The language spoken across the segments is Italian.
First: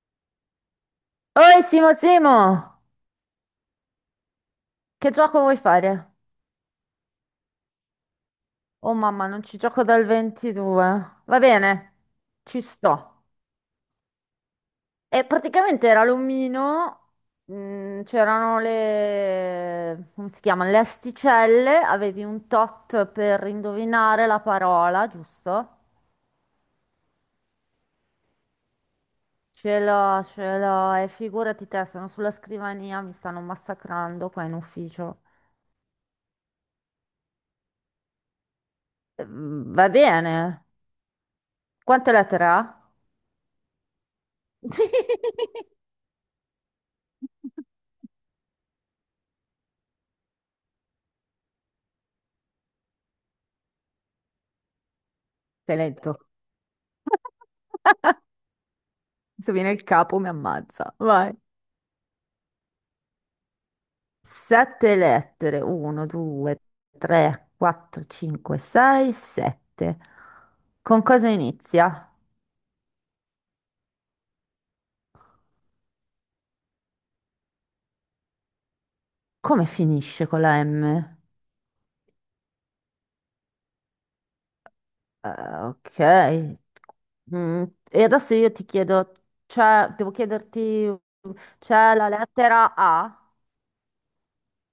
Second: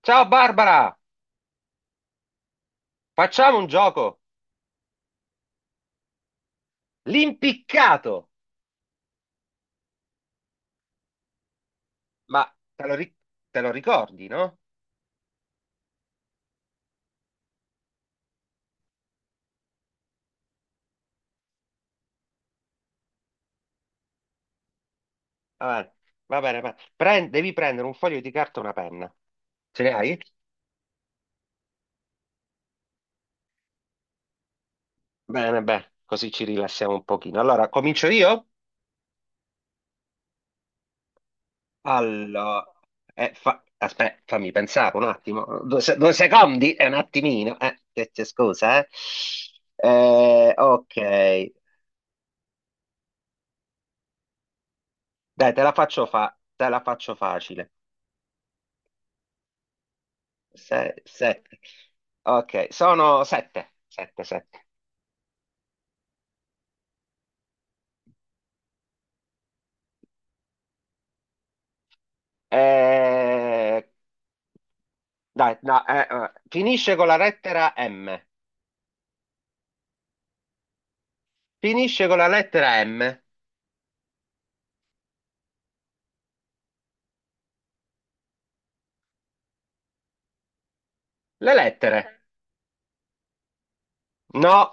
Ciao Barbara, Oi Simo, facciamo un gioco. che gioco vuoi fare? L'impiccato. Oh mamma, non ci gioco dal 22. Va bene, Ma ci te lo, ri- sto. te lo ricordi, no? E praticamente era l'omino, c'erano le... come si chiama? Le asticelle, avevi un tot per indovinare la parola, Va giusto? bene, va bene. Devi prendere un foglio di carta e una penna. Ce ne hai? Ce l'ho, e figurati te, sono sulla scrivania, mi stanno massacrando qua in ufficio. Bene, bene, così ci rilassiamo un pochino. Allora, comincio io? Va bene, quante lettere Allora, ha? Aspetta, fammi pensare un attimo. Due, due secondi, è un attimino. Che c'è, scusa, eh. Ok, dai, Sei lento. Te la faccio facile. Se viene il capo mi Sei, ammazza. Vai. sette. Ok, sono sette, sette, sette. Sette lettere. 1, 2, 3, 4, 5, 6, 7. Con cosa inizia? Eh, Dai, no, finisce con la lettera M. Come finisce con la M? Finisce con la lettera M. Eh, ok. Mm, e adesso io ti chiedo, devo chiederti, Le c'è la lettere. lettera A? No.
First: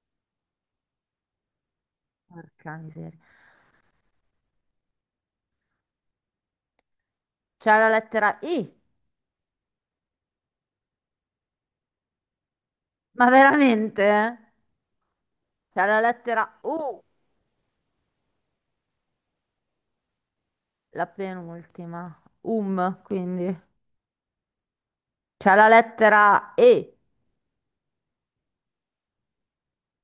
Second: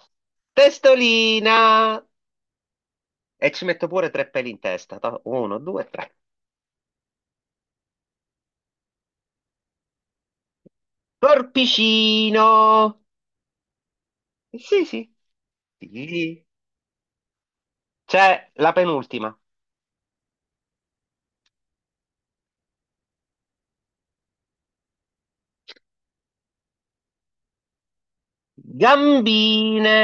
Testolina. Porca miseria. E ci metto pure tre peli in testa. Uno, due, tre. C'è la lettera I? Corpicino. Ma veramente? Sì, sì. C'è la Sì. lettera U, C'è la penultima. la penultima. Quindi. C'è la lettera E. Gambine.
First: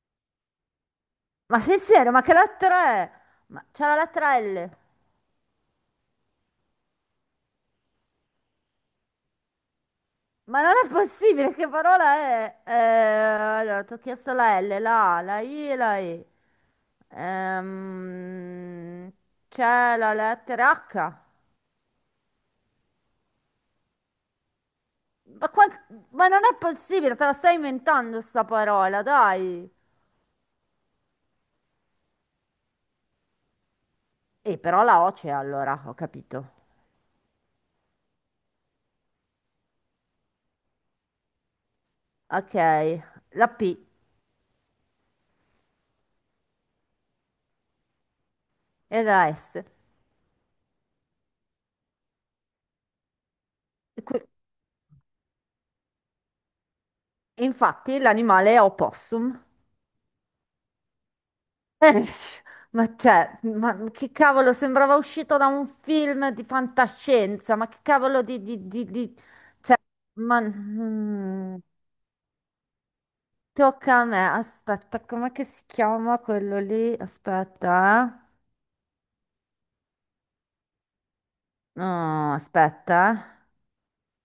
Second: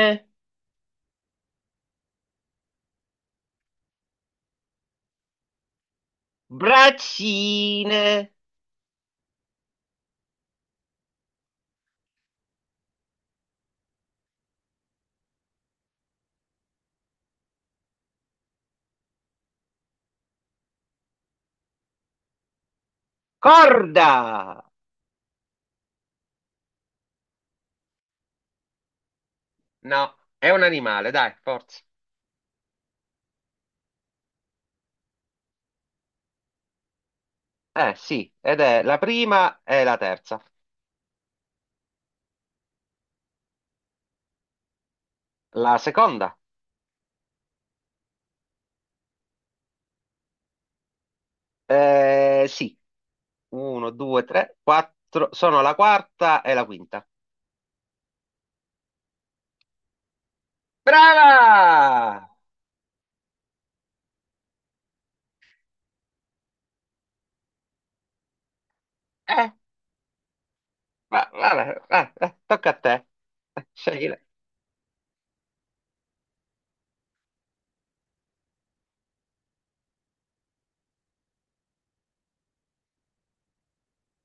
Ma sei serio? Ma che lettera è? Ma c'è la lettera L. Braccine. Ma non è possibile, che parola è? Allora, ti ho chiesto la L, la A, la I e la E. Ehm, C'è la lettera H. Corda. Ma, qua- ma non è possibile, te la stai inventando sta parola, dai. No, è un animale, dai, forza. E però la O c'è allora, ho capito. Eh sì, ed è la prima e la terza. Ok, la P La seconda? e la S. Eh sì, uno, due, qui- tre, quattro, sono la quarta e la quinta. Infatti l'animale è opossum. Eh, Brava! ma cioè, ma che cavolo, sembrava uscito da un film di fantascienza, ma che cavolo Eh, cioè, ma, Vabbè, tocca a te. tocca a Scegli. Me, aspetta, com'è che si chiama quello lì? Aspetta, eh. No, aspetta,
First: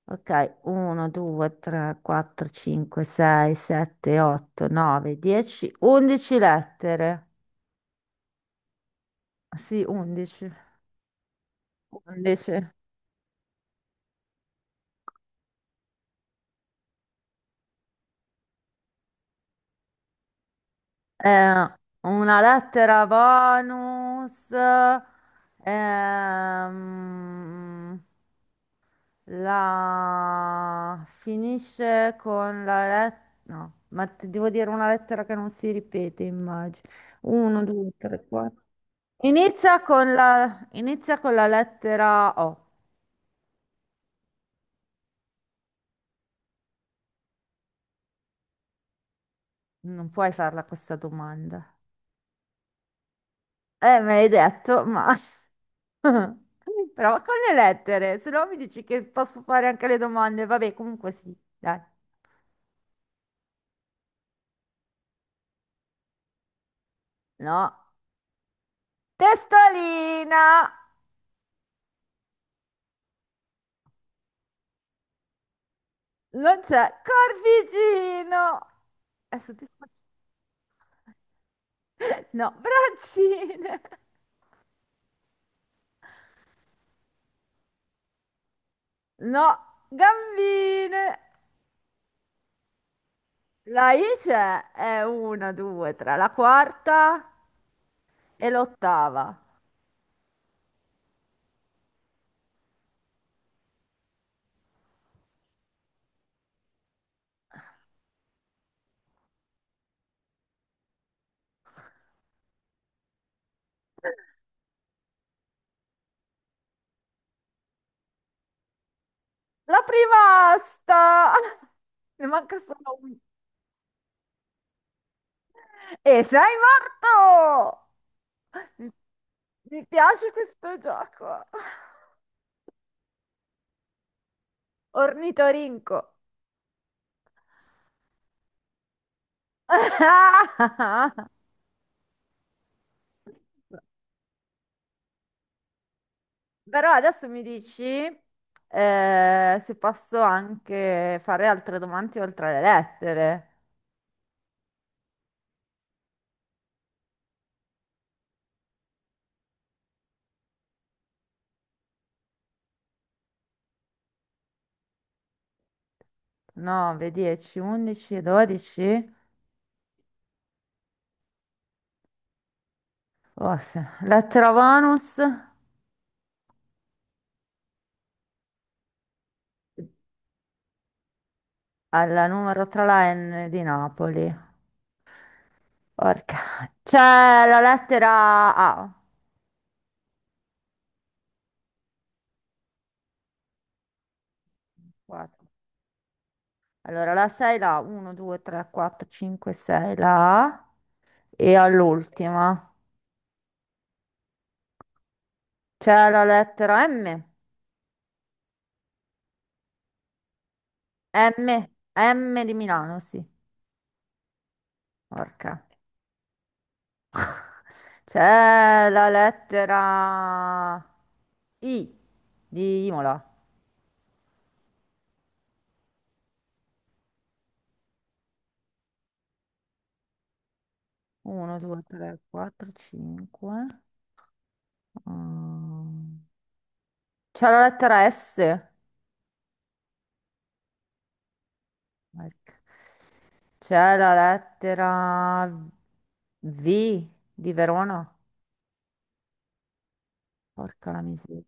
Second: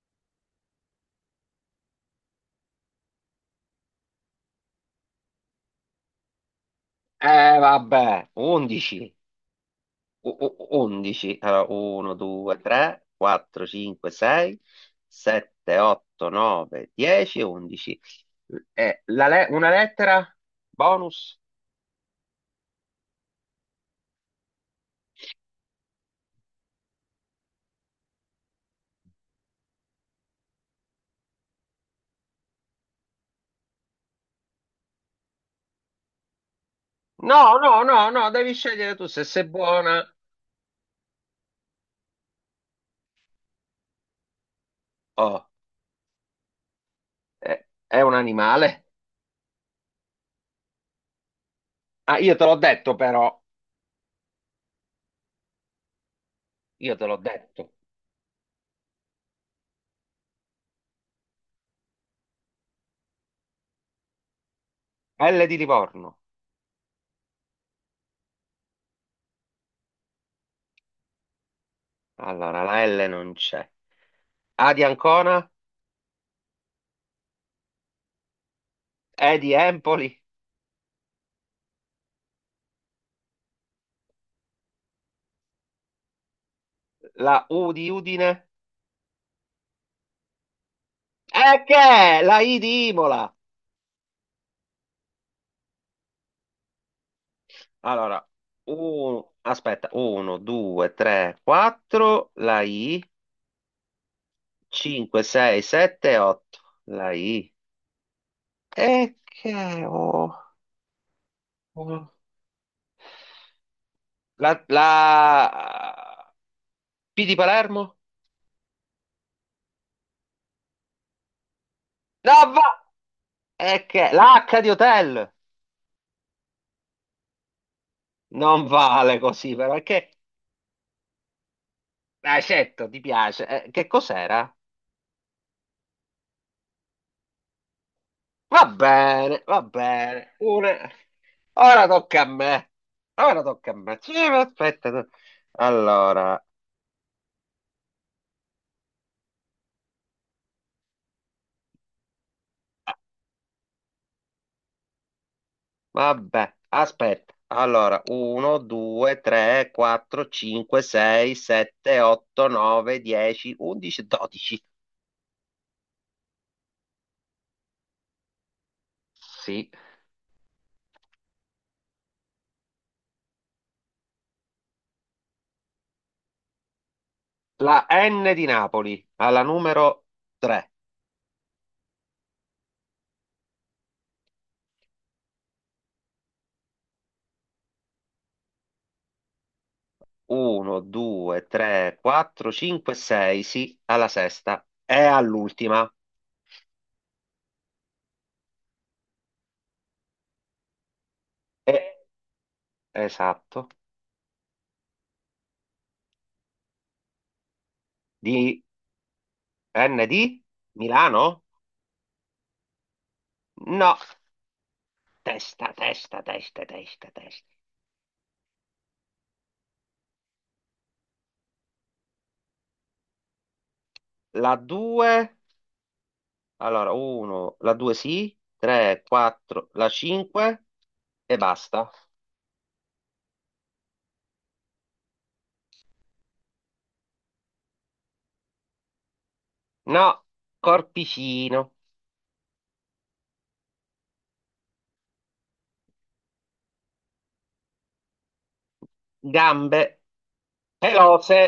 Ok, 1, 2, 3, 4, 5, 6, 7, 8, 9, 10, 11 lettere, Eh vabbè, undici. sì, o- 11, o- 11, allora 1, 11. 2, 3, 4, 5, 6, 7, 8, 9, 10, 11. Una lettera? Bonus? Eh, una lettera Vanus, ehm, la finisce con la lettera, no, ma ti devo dire una lettera che non si ripete, immagino. No, Uno, no, due, no, tre, no, devi quattro. scegliere tu se sei Inizia buona. con la, inizia con la lettera O. Oh, è un animale? Non puoi farla questa domanda. Ah, io te l'ho detto però, Me l'hai detto, ma... io te l'ho Prova con le detto. lettere, se no mi dici che posso fare anche le domande. Vabbè, comunque sì, dai. L di Livorno. No. Testolina! Allora, la L non c'è. A di Ancona? Non c'è. Corvigino! E di Adesso ti faccio... Empoli? No, braccine! La U di Udine? No, gambine! E che? È? La I di Imola? La I c'è, è una, due, tre, la quarta Allora, e l'ottava. aspetta, 1, 2, 3, 4, la I, 5, 6, 7, 8, la I. E che ho? ho- la P di Palermo? La prima asta! Ne No, manca va! solo una. E che? L'H di Hotel? E sei morto! Non Mi, vale così, però, è mi che. piace questo gioco. L'accetto, ti piace. Che cos'era? Ornitorinco. Va bene, va bene. Ora tocca a me. Ora tocca a me. Sì, ma aspetta. No. Allora, Però adesso mi dici se posso anche fare altre domande oltre le lettere. vabbè, aspetta. Allora, 1, 2, 3, 4, 5, 6, 7, 8, 9, 10, 11, 12. 9, 10, 11, 12. Sì. Oh, lettera bonus La N di Napoli, alla numero 3. alla numero 3 la N di Napoli. Porca. C'è la lettera A. 1, 2, 3, 4, 5, 6, sì, alla sesta. E all'ultima. Allora, la 6, la 1, 2, 3, 4, 5, 6, la A e E- all'ultima Esatto. c'è la lettera M. Di N di Milano? M, M di Milano, sì. No, Porca. testa, testa, testa, testa, testa. C'è la lettera I di Imola. La 2, allora 1, la 2 sì, 3, 4, la 5 e 1, 2, basta. 3, 4, 5. C'è la lettera S. No, corpicino, Porca. C'è la lettera V di Verona. gambe Porca la pelose, miseria.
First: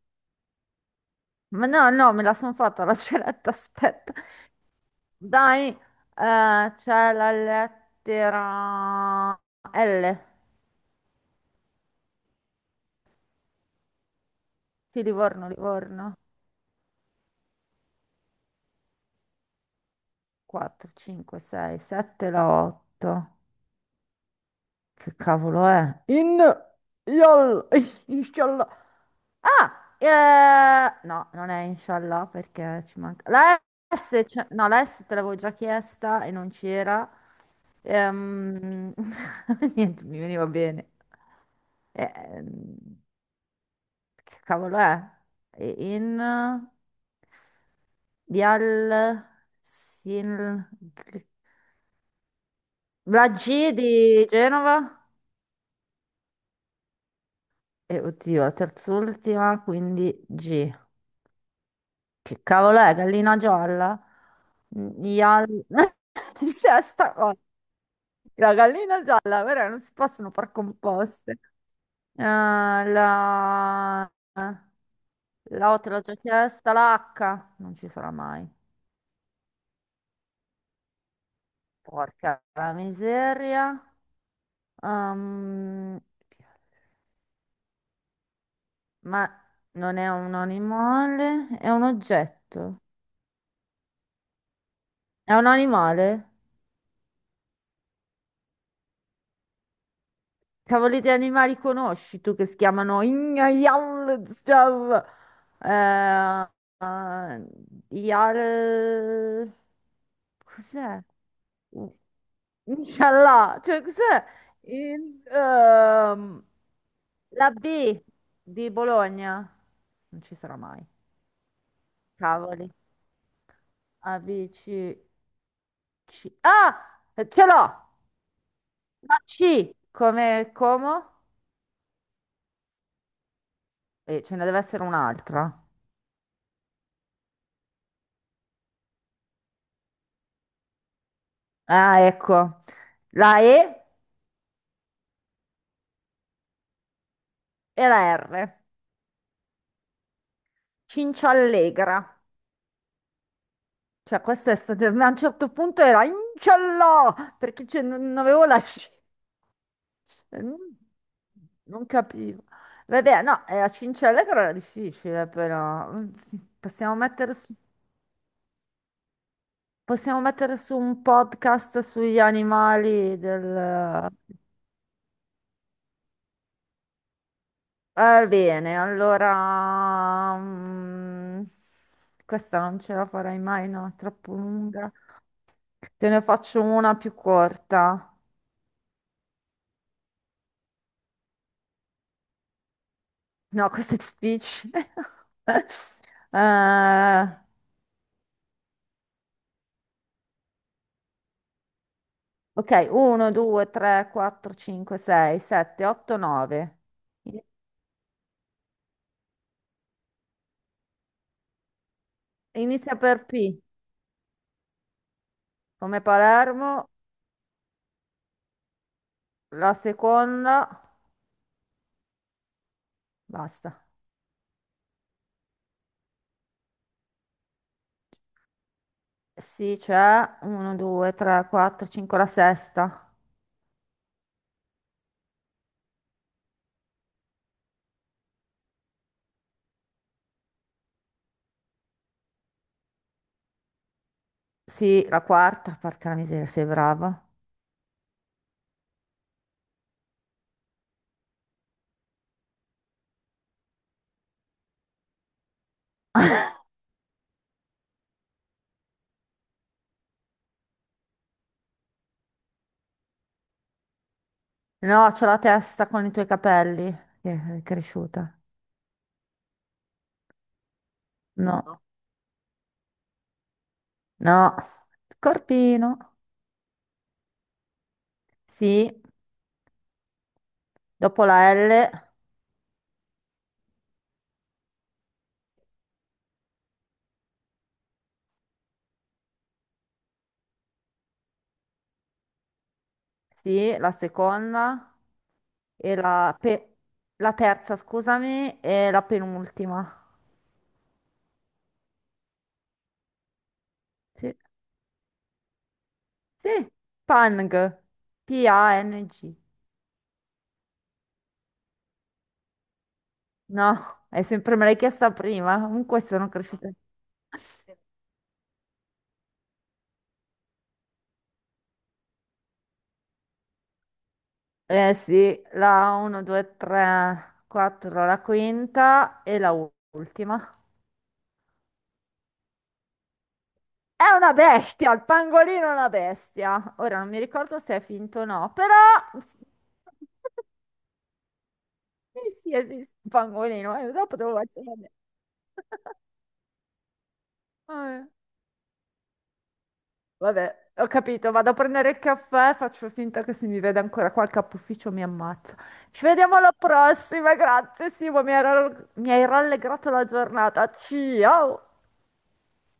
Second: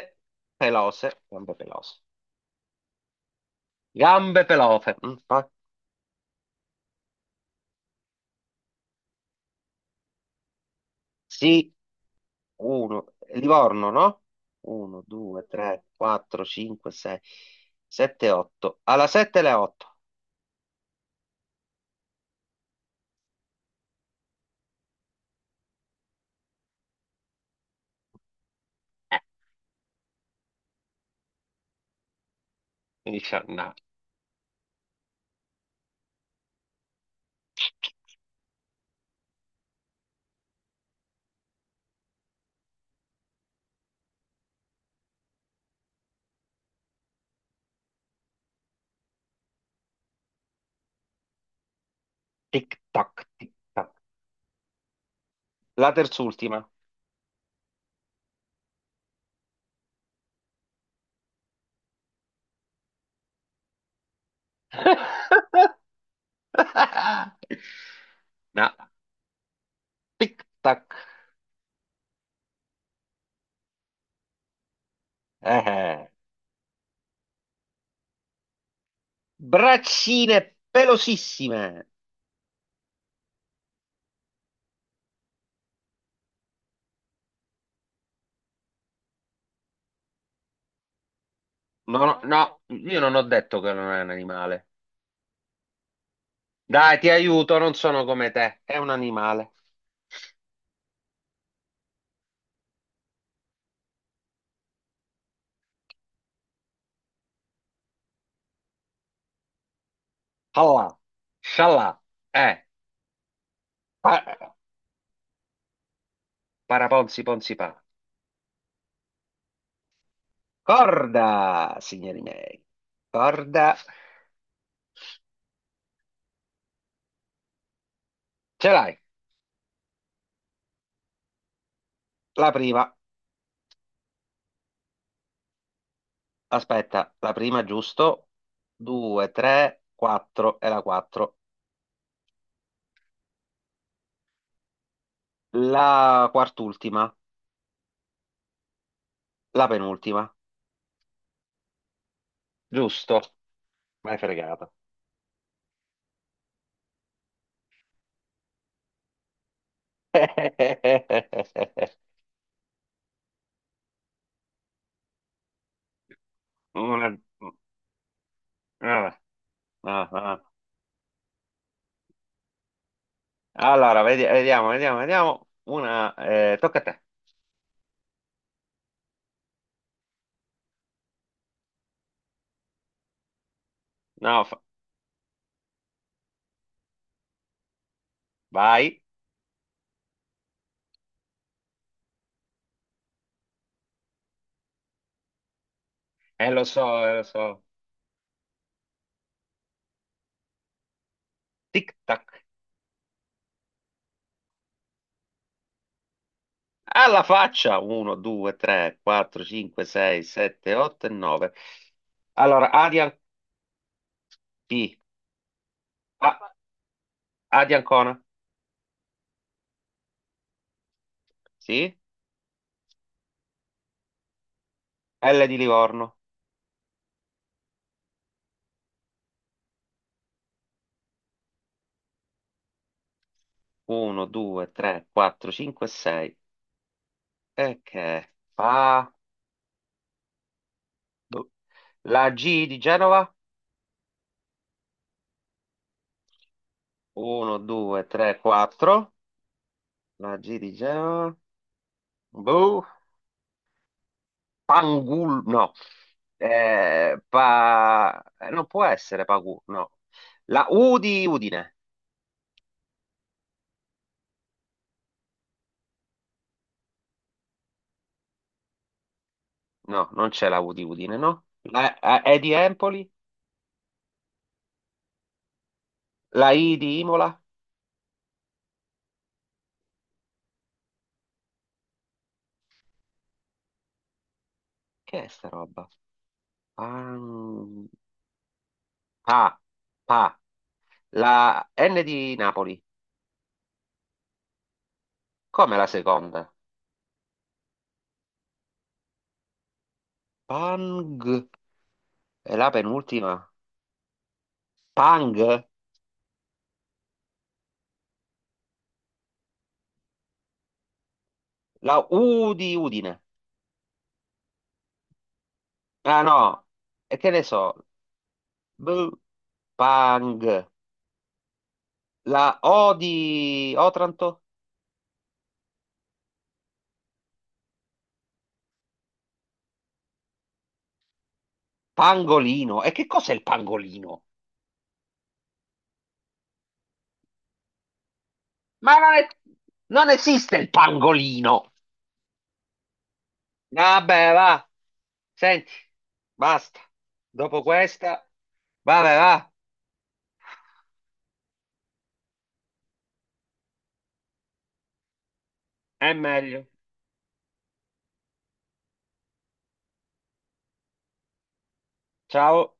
pelose, gambe Ma no, pelose, no, me la sono fatta la celetta, aspetta. gambe pelose. Dai, c'è la lettera L Sì, 1, Livorno, no? di 1, 2, Livorno, 3, Livorno. 4, 5, 6, 7, 8. Alla 7 le 8. 4, 5, 6, 7, la 8. Che cavolo è? In, yol, inshallah. Ah, no, non è inshallah perché ci Eh, manca. La S, no, la S te l'avevo già chiesta e non c'era. Ehm, niente, mi veniva bene. Ehm, che cavolo è? E In Vial Sin Tic-tac, la G tic-tac. di Genova? La terz'ultima. E oddio, la terz'ultima, quindi G. Che cavolo è? Gallina gialla? Ial... Sesta cosa. La No, gallina gialla, però non si possono far tic-tac. composte. La... La O te l'ho Eh. già chiesta, la H non ci sarà mai. Braccine pelosissime. Porca la miseria. Ehm, ma non è un animale, è un No, no, no, oggetto. io non ho detto che non è un animale. È un animale? Dai, ti aiuto, non sono come te. È un animale. Cavoli di animali conosci tu che si chiamano Ignajallstav? Eh, eh, Yal... Allah, Cos'è? scialla, eh. Inshallah, cioè cos'è? Pa- In- ehm, paraponzi, la ponzi, pa. B di Bologna. Non ci sarà mai. Corda, signori miei. Cavoli. Corda. A, B, C, C. Ah! Ce l'ho! Ce l'hai, La C come Como? la prima. E ce ne deve essere un'altra. Aspetta, la prima giusto. 2, 3, 4 e la 4. Ah, ecco. La E La quart'ultima, e la R. la penultima. Cinciallegra. Giusto. M'hai Cioè, questa è fregato. stata... ma a un certo punto era inciallò, perché cioè, non non avevo la... Non non capivo. Vabbè, no, la Cinciallegra era difficile, però. Sì, Una... Vabbè, ah, possiamo ah. mettere su un podcast sugli animali Allora, del... vediamo, vediamo, vediamo. Tocca a te. Va bene, allora... questa non ce la farai mai, no? È troppo No, lunga. Te ne faccio una più corta. vai. No, questa è difficile. Lo so, lo Eh, so. Tic tac. ok, 1, 2, 3, 4, 5, 6, 7, 8, 9. Alla faccia. 1, 2, 3, 4, 5, 6, 7, 8 e 9. Allora, Inizia Arial per P, P. come Palermo, A di Ancona. la seconda, Sì. basta. L di Livorno. Sì, c'è 1, 2, 3, 4, 5, la sesta. 1, 2, 3, 4, 5, 6. E che fa? Boh. La G di Genova. Sì, la quarta, porca la miseria, sei brava. 1, 2, 3, 4. La G di Genova. Boh. Pangul. No. Non può essere Pagu. No. La U di Udine. No, c'ho la testa con i tuoi capelli, che è cresciuta. No, non c'è la U di Udine, no? No. La E di Empoli. No, Scorpino. La I di Imola. Sì, dopo la L, Che è sta roba? Pan- Pa. Pa. La N di Napoli. sì, la seconda Come la e seconda? La terza, scusami, e la penultima. Pang. È la penultima. Sì, Pang. sì, Pang, P-A-N-G. La U di Udine. No, è sempre me l'hai chiesta prima, comunque Ah sono no. cresciuta. E che ne so? B. Pang. La O di Otranto. Eh sì, la 1, 2, 3, 4, la quinta e la ultima. Pangolino. E che cos'è il È pangolino? una bestia, il pangolino è una bestia. Ora non mi ricordo se è finto o no, però Ma sì, non esiste il pangolino. sì, esiste il pangolino, dopo Vabbè, devo va. facciamo vedere. Senti, basta. Dopo Eh, questa, vabbè, va. Vabbè, ho capito, vado a prendere il caffè, faccio finta che se mi vede ancora qua il capufficio mi ammazza. Ci È vediamo alla meglio. prossima, grazie Simo, mi hai rallegrato la giornata. Ciao! Ciao.